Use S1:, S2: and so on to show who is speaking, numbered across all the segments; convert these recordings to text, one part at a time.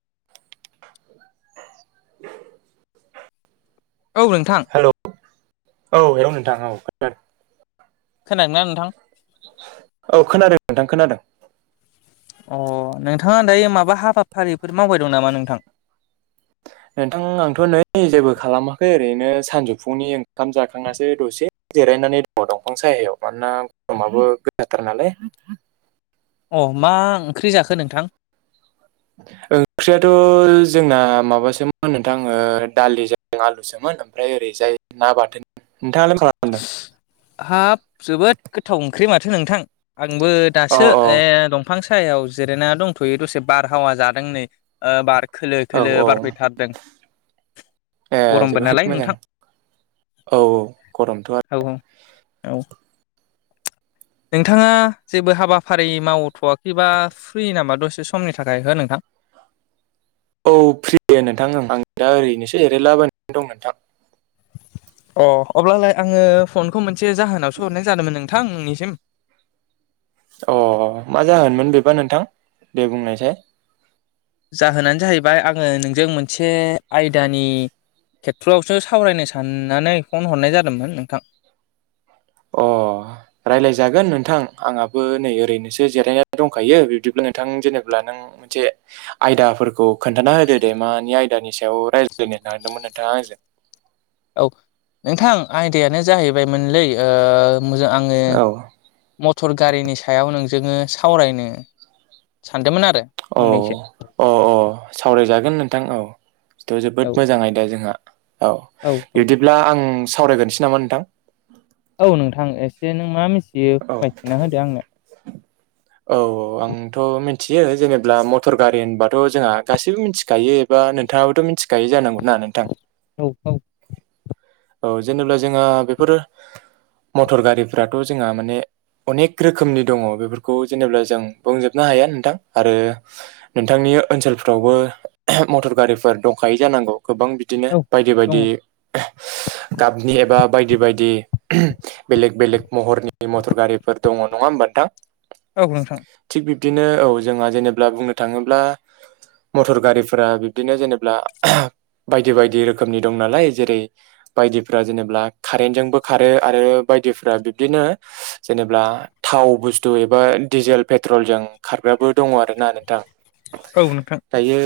S1: [inaudible]
S2: औ नोंथां
S1: हेलौ औ हौ नोंथां औ खोन्थादों
S2: खोनादोंना नोंथां
S1: औ खोनादों नोंथां खोनादों
S2: अ नोंथाङा दायो माबा हाबाफारिफोर मावबाय दं नामा नोंथां
S1: नोंथां आंथ' नै जेबो खालामाखै ओरैनो सानजौफुंनि ओंखाम जाखांनासो दसे जिरायनानै दङ दंफां सायायाव मानोना गरमाबो गोजाथार नालाय
S2: अ मा ओंख्रि जाखो नोंथां
S1: ओंख्रियाथ' जोंना माबासोमोन नोंथां ओ दालिजों आलुसोमोन ओमफ्राय ओरैजाय ना बाथोन नोंथाङालाय मा खालामदों
S2: हाब जोबोद गोथाव ओंख्रि माथो नोंथां आंबो
S1: अ
S2: दासो
S1: अ
S2: ए दं बिफां सायाव जिरायना दंथ'यो दसे बारहावा जादों नै अ बार खोलो
S1: औ
S2: खोलो
S1: औ
S2: बारफैथारदों।
S1: ए
S2: गरमबो नालाय
S1: जोबोद मोजां
S2: नोंथां
S1: औ गरमथ' आरो।
S2: औ औ नोंथाङा जेबो हाबाफारि मावथ'वाखैबा फ्रि नामा दसे समनि थाखाय हो नोंथां। [inaudible]
S1: औ फ्रि नोंथां आं दा ओरैनोसो एरायलाबायनानै दं नोंथां।
S2: अ अब्लालाय आङो फनखौ मोनसे जाहोनावसो हरनाय जादोंमोन नों नोंथां नोंनिसिम
S1: अ मा जाहोनमोन बेबा नोंथां? दे बुंनायसाय।
S2: जाहोनानो जाहैबाय आङो नोंजों मोनसे आयदानि खेथ्र'आवसो सावरायनो साननानै फन हरनाय जादोंमोन नोंथां।
S1: अ रायलायजागोन नोंथां आंहाबो नै ओरैनोसो जिरायनानै दंखायो बिब्दिब्ला। नोंथां जेनेबा नों मोनसे आयदाफोरखौ खोन्थाना होदो दे मानि आयदानि सायाव राय- लायनो नागिरदोंमोन नोंथाङा आंजों
S2: औ नोंथां आयदायानो जाहैबाय मोनलै । अ मोजां आङो
S1: औ
S2: मटर गारिनि सायाव नों- जोंनो सावरायनो सानदोंमोन। आरो
S1: औ
S2: फंनैसो
S1: अ औ सावरायजागोन नोंथां औ। थ'
S2: औ
S1: जोबोद मोजां आयदा जोंहा औ बिदिब्ला आं। सावरायगोनसै नामा नोंथां?
S2: औ नोंथां एसे नों मा मिथियो फोरमायथिना होदो आंनो।
S1: औ औ आंथ' मिथियो जेनेब्ला मटर गारि होनबाथ' जोंहा गासैबो मिथिखायो नोंथाङाबोथ' मिथिखायो जानांगौ ना नोंथां।
S2: औ औ
S1: औ जेनेबा जोंहा बेफोर मटर गारिफ्राथ' जोंहा माने। अनेक रोखोमनि दङ बेफोरखौ जेनेबा जों बुंजोबनो हाया नोंथां, आरो नोंथांनि बे ओनसोलफ्रावबो मटर गारिफोरा दंखायै जानांगौ। गोबां बिदिनो
S2: औ
S1: बायदि
S2: दङ
S1: बायदि
S2: [inaudible]
S1: गाबनि एबा बायदि बायदि बेलेग बेलेग महरनि मटर गारिफोर दङ, नङा होमबा नोंथां?
S2: औ नोंथां।
S1: बिदिनो औ जोंहा जेनेब्ला बुंनो थाङोब्ला। मटर गारिफोरा बिब्दिनो जेनेबा बायदि बायदि रोखोमनि दं नालाय जेरै बायदिफ्रा जेनेबा कारेन्टजोंबो खारो आरो बायदिफ्रा बिब्दिनो जेनेब्ला थाव बुस्थु एबा डिजेल पेट्रलजों खारग्राबो दङ आरो ना नोंथां।
S2: औ नोंथां
S1: दायो।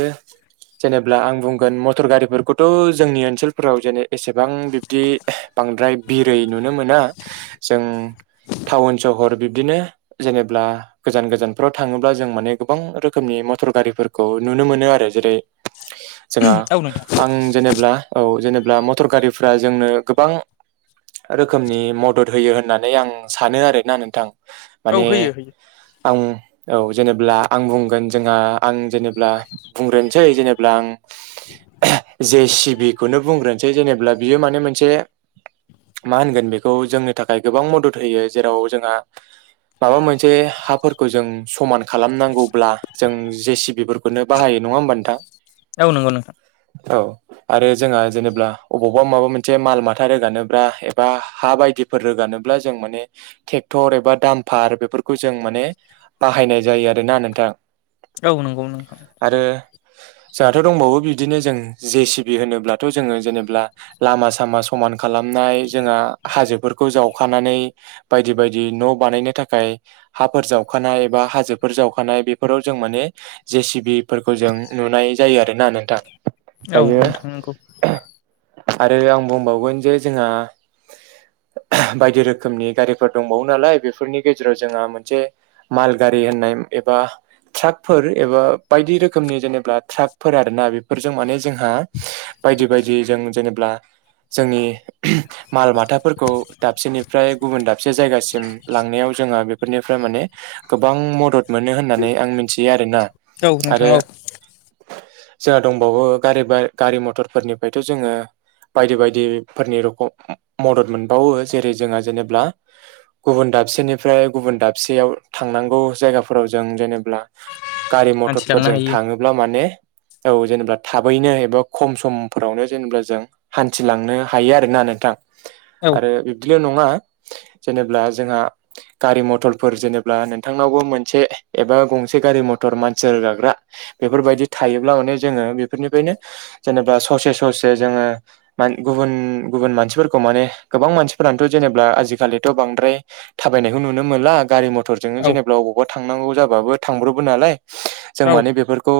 S1: जेनेब्ला आं बुंगोन मटर गारिफोरखौथ' जोंनि ओनसोलफोराव जेने- एसेबां बिब्दि बांद्राय बिरै नुनो मोना जों। टाउन सहर बिबदिनो जेनेब्ला गोजान गोजानफोराव थाङोब्ला जों माने गोबां रोखोमनि । मटर गारिफोरखौ नुनो मोनो आरो जेरै जोंहा
S2: औ नोंथां
S1: आं जेनेब्ला औ जेनेब्ला मटर गारिफ्रा जोंनो गोबां रोखोमनि मदद होयो होननानै आं सानो आरोना नोंथां।
S2: औ
S1: माने
S2: होयो होयो
S1: आं औ जेनेब्ला आं बुंगोन जोंहा आं जेनेब्ला बुंग्रोनोसै जेनेब्ला आं जे सिबिखौनो बुंग्रोनोसै जेनेब्ला बियो माने मोनसे मा होनगोन बेखौ? जोंनि थाखाय गोबां मदद होयो जेराव जोंहा माबा मोनसे हाफोरखौ जों समान खालामनांगौब्ला जों जे सिबिफोरखौनो बाहायो। नङा होमबा नोंथां?
S2: औ नंगौ नोंथां।
S1: औ आरो जोंहा जेनेब्ला अबावबा माबा मोनसे माल माथा रोगानोब्रा एबा हा बायदिफोर रोगानोब्ला जों माने थे थेक्थर एबा दामफार बेफोरखौ जों माने बाहायनाय जायो आरो ना नोंथां।
S2: औ नंगौ नोंथां।
S1: आरो जोंहाथ' दंबावो बिदिनो जों जे सिबि होनोब्लाथ' जोङो जेने- ब्ला लामा सामा समान खालामनाय जोंहा हाजोफोरखौ जावखानानै बायदि बाय दि न' बानायनो थाखाय हाफोर जावखानाय बा हाजोफोर जावखानाय बेफोराव जों माने जे सिबिफोरखौ जों नुनाय जायो आरो ना नोंथां।
S2: औ
S1: दायो
S2: नोंथां नंगौ।
S1: आरो आं बुंबावगोन जे जोंहा बायदि रोखोमनि गारिफोर दंबावो नालाय बेफोरनि गेजेराव जोंहा मोनसे माल गारि होननाय एबा ट्राकफोर एबा बायदि रोखोमनि जेनेबा ट्राकफोर आरो ना बेफोरजों माने जोंहा बायदि बायदि जों जेनेब्ला जोंनि माल माथाफोरखौ दाबसेनिफ्राय गुबुन दाबसे जायगासिम लांनायाव जोंहा बेफोरनिफ्राय माने गोबां मदद मोनो होननानै आं मिथियो आरो ना।
S2: औ नोंथां
S1: आरो
S2: औ
S1: जोंहा दंबावो गारि बाय गारि मथरफोरनिफ्रायथ' जोङो बायदि बायदिफोरनि रख' मदद मोनबावो। जेरै जोंहा जेनेबा गुबुन दाबसेनिफ्राय गुबुन दाबसेयाव थांनांगौ जायगाफोराव जों जेनेब्ला गारि
S2: हान्थिलांनो
S1: मथरफोरजों
S2: हायो
S1: थाङोब्ला माने औ जेनेबा थाबैनो एबा खम सम फोरावनो जेनेबा जों हान्थिलांनो हायो आरो ना नोंथां।
S2: औ
S1: आरो बिब्दिया नङा जेनेब्ला जोंहा गारि मथरफोर जेनेब्ला नोंथांनावबो मोनसे एबा गंसे गारि म थर मानसि रोगाग्रा बेफोरबायदि थायोब्ला माने जोङो बेफोरनिफ्रायनो जेनेबा ससे ससे जोङो [unintelligible] गुबुन गुबुन मानसिफोरखौ माने गोबां मानसिफोरानोथ' जेनेब्ला आ जिखालिथ' बांद्राय थाबायनायखौ नुनो मोनला गारि म टरजोंनो
S2: औ
S1: जेनेबा अबावबा थांनांगौ जाबाबो थांब्रबो नालाय जों
S2: औ
S1: माने बेफोरखौ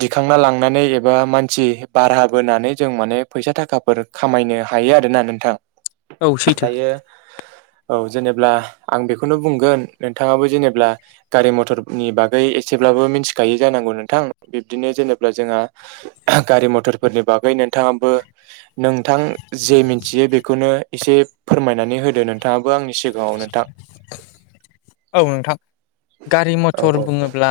S1: दिखांना लांनानै एबा मानसि बाराह बोनानै जों माने फैसा थाखाफोर खामायनो हायो आरो ना नोंथां।
S2: औ सैथो
S1: दायो औ जेनेबा आं बेखौनो बुंगोन नोंथाङाबो जेनेबा गारि मथरनि बागै एसे ब्लाबो मिनथिखायो जानांगौ नोंथां। बिबदिनो जेनेबा जोंहा [unintelligible] गारि म टरफोरनि बागै नोंथाङाबो नोंथां जे मिनथियो बेखौनो एसे फोरमायनानै होदो नोंथाङाबो आंनि सिगाङाव नोंथां।
S2: औ नोंथां। गारि
S1: औ
S2: मथर
S1: औ
S2: बुङोब्ला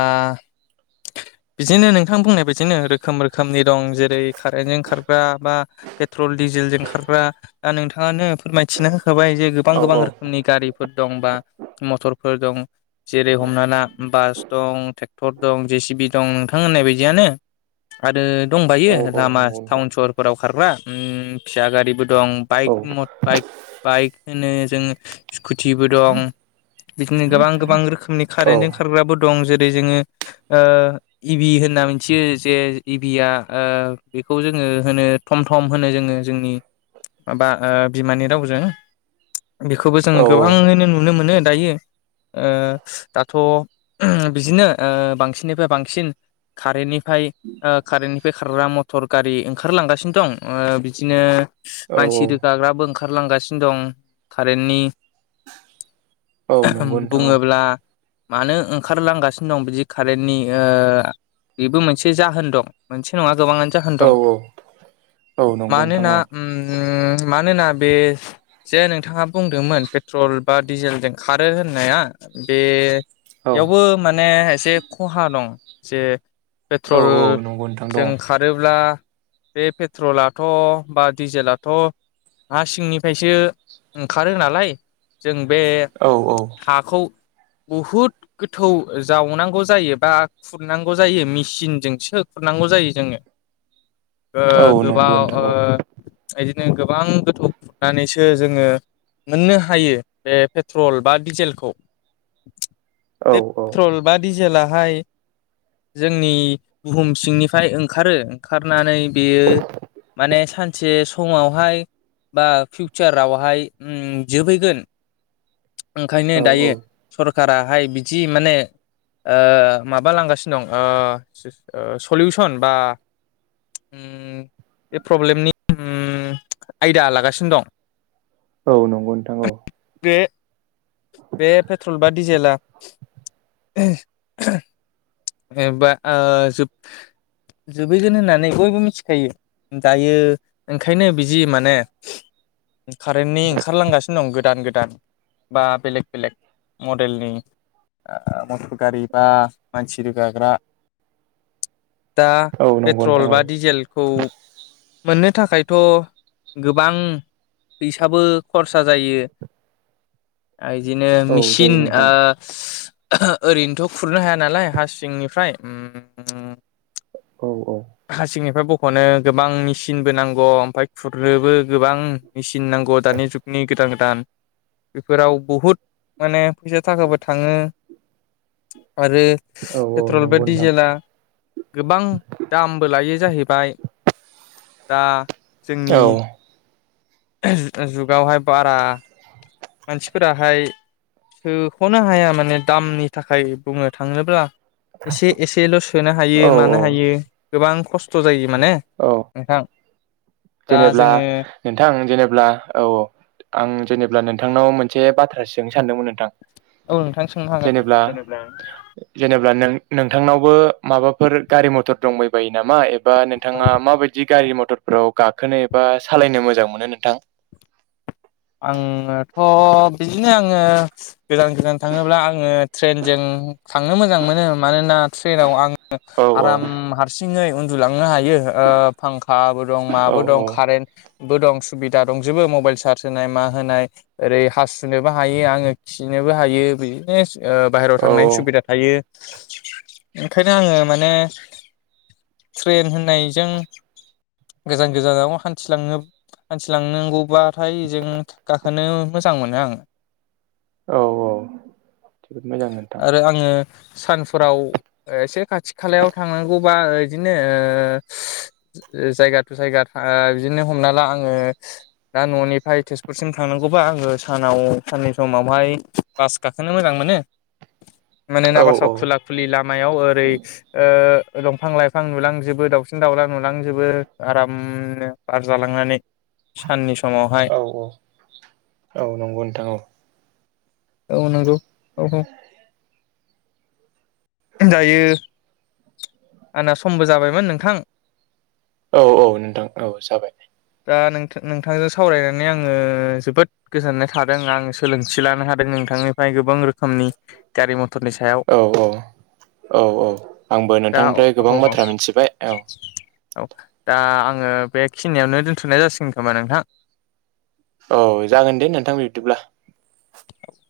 S2: बिदिनो नोंथां बुंनाय बादिनो रोखोम रोखोमनि दं। जेरै खारेन्टजों खारग्रा बा पेथ्रल दि जेलजों खारग्रा दा नोंथाङानो फोरमायथिनो होखाबाय जे गोबां गोबां
S1: औ औ
S2: रोखोमनि गारिफोर दं बा मथर फोर दं। जेरै हमना ला बास दं थेक्टर दं जे सिबि दं नोंथां होननाय बायदियानो [unintelligible] आरो दंबायो
S1: औ औ
S2: लामा
S1: नंगौ नोंथां
S2: थाउन सहरफोराव खारग्रा उम फिसा गारिबो दं
S1: औ
S2: बाइक म बाइक बाइक होनो जों स्कुटिबो दं बिदिनो गोबां गोबां रोखोमनि खारेन्टजों खारग्राबो द दं जेरै जोङो ओ इबि होनना मिथियो जे इबिया ओ बे खौ जोङो होनो थम थम होनो जोङो जोंनि माबा बिमानि रावजों बेखौबो जों
S1: औ
S2: गोबाङैनो नुनो मोनो दायो। ओ दाथ' [unintelligible] बिदिनो ओ बांसिननिफ्राय बांसिन खारेन्टनि फ्राय ओ खारेेन्टनिफ्राय खारग्रा मथर गारि ओंखारलांगासिनो दं ओ बिदिनो
S1: औ
S2: मानसि रोगाग्राबो ओंखारलांगासिनो दं खारेन्टनि
S1: औ नंगौ
S2: [unintelligible]
S1: नोंथां
S2: बुङोब्ला मानो ओंखारलांगासिनो दं बिदि कारेन्टनि ओ बेबो मोनसे जाहोन दं मोनसे नंङा गोबांङानो जाहोन दं
S1: औ औ औ नंगौ नोंथां
S2: मानोना
S1: औ
S2: उम उम मानोना बे जे नोंथांङा बुंदोंमोन पेट्रल बा डिजेलजों खारो होननाया
S1: औ
S2: बेयावबो माने एसे खहा दं। जे पेट्रल
S1: औ औ नंगौ नोंथां
S2: जों
S1: दङ
S2: खारोब्ला बे पेट्रलाथ' बा डिजेलाथ' हा सिंनिफ्रायसो ओंखारो नालाय जों बे
S1: औ औ
S2: बुहुद गोथौ जावनांगौ जायो बा खुरनांगौ जायो मिसिनजोंसो खुर नांगौ जायो जोंङो ओ
S1: औ नंगौ
S2: गोबाव
S1: नोंथां
S2: ओ
S1: औ
S2: बा दिनो गोबां गोथौ खुरनानैसो जोंङो मोननो हायो बे पेट्रल बा डिजेलखौ
S1: औ
S2: बे
S1: औ
S2: पेट्रल बा डिजेलखौ जेलाहाय जोंनि बुहुम सिंनिफ्राय ओंखारो ओंखारनानै बेयो माने सानसे स समावहाय बा फिउचारावहाय उम जोबहैगोन ओंखायनो
S1: औ
S2: दायो
S1: औ
S2: सरखाराहाय बिदि माने ओ माबालांगासिनो दं ओ सलु सन बा उम बे प्रब्लेमनि ओम आयदा लागासिनो दं
S1: औ नंगौ नोंथां औ
S2: बे बे पेट्रल बा डिजेला एबा ओ जोब जोबहैगोन होननानै बयबो मिथिखायो दायो ओंखायनो बिदि माने कारेन्टनि ओंखारलांगासिनो दं गोदान गोदान बा बेलेग बेलेग मडेलनि ओ ओम गारिबा मानसि रोगाग्रा दा
S1: औ नंगौ
S2: पेट्रल
S1: नोंथां औ
S2: बा डिजेलखौ मोननो थाखायथ' गोबां फैसाबो खरसा जायो ओइदिनो
S1: औ जायो
S2: मिसिनि ओ
S1: नोंथां
S2: ओहो ओरैनोथ' खुरनो हाया नालाय हा सिंनिफ्राय ओम ओम
S1: औ औ
S2: हासिंनिफ्राय बख'नो गोबां मिसिनबो नांगौ ओमफ्राय खुरनोबो गोबां मेसिन नांगौ दानि जुगनि गोदान गो दान बेफोराव बुहुद माने फैसा थाखाबो थांङो आरो
S1: औ औ
S2: पेट्रल बे
S1: नंगौ नोंथां
S2: डिजेला गोबां बो लायो जाहैबाय दा जोंनि
S1: औ
S2: ओहो जुगावहाय बारा मानसिफोराहाय सोख'नो हाया माने दामनि थाखाय बुंनो थांङोब्ला एसे एसेल' सोनो हायो
S1: औ
S2: मानो
S1: औ
S2: हायो गोबां खस्थ' जायो माने नोंथां दा
S1: जेनेबला
S2: जोङो
S1: नोंथां जे अब्ला औ औ आं जेनेबा नोंथांनाव मोनसे बाथ्रासो सोंनो सानदोंमोन नोंथां?
S2: औ नोंथां सोंनो हागोन
S1: जेनेबला
S2: जेनेब्ला
S1: जेनेबला नों नोंथांनावबो माबाफोर गारि मथर दंबायबायो नामा एबा नोंथांङा माबायदि गारि म टरफोराव गाखोनो एबा सालायनो मोजां मोनो नोंथां
S2: आंङोथ' बिदिनो आंङो गोजान गोजान थांङोब्ला आंङो ट्रेनजों थांनो मोजां मोनो मानोना ट्रेनाव आंङो ङो
S1: औ औ
S2: आराम हारसिंङै उन्दुलांनो हायो ओ फांखा दं मा
S1: औ
S2: दं कारेनबो दं सुबिदा दंजोबो मबाइल सार्स होनाय मा होनाय ओरै हासुनोबो हायो आरो खिनोबो हायो बिदि बाहेरायाव
S1: औ
S2: थांनायनि सुबिदा थायो ओंखायनो आङो माने ट्रेन होननायजों गोजान गोजान लामा हान्थिलांनो हान्थिलांनांगौबाथाय जों गाखोनो मोजां मोनो आङो
S1: औ औ जोबोद मोजां नोंथां
S2: आरो आङो सानफोराव एसे खाथि खालायाव थांनांगौबा बिदिनो ओ जायगा जायगा ओ बिदिनो हमना ला आङो दा न'नि फ्राय तेजपुरसिम थांनांगौबा आङो सानाव साननि समावहाय बास गाखोनो मोजां मोनो मानोना
S1: औ
S2: बासाव
S1: औ
S2: खुला खुलि लामायाव ओरै ओ दंफां लाइफां नुलांजोबो दाउसिन दाउला नुलांजोबो आरामनो बार जालांनानै साननि समावहाय
S1: औ औ नंगौ नोंथां औ।
S2: औ नोंगौ।
S1: [inaudible]
S2: जायो। आंना समबो जाबायमोन नोंथां।
S1: औ औ नोंथां औ जाबाय।
S2: दा नोंथां नोंथांजों सावरायनानै आङो जोबोद गोजोननाय थादों आं सोलोंथि लानो हादों। नोंथांनिफ्राय गोबां रोख खोमनि गारि मथरनि सायाव
S1: औ औ औ औ आंबो
S2: दा अ
S1: नोंथांनिफ्राय गोबां
S2: औ औ।
S1: बाथ्रा मिथिबाय औ
S2: औ दा आङो बे खिनियावनो दोनथ'नाय जासिगोन खोमा नोंथां।
S1: औ जागोन दे नोंथां बिबदिब्ला।
S2: औ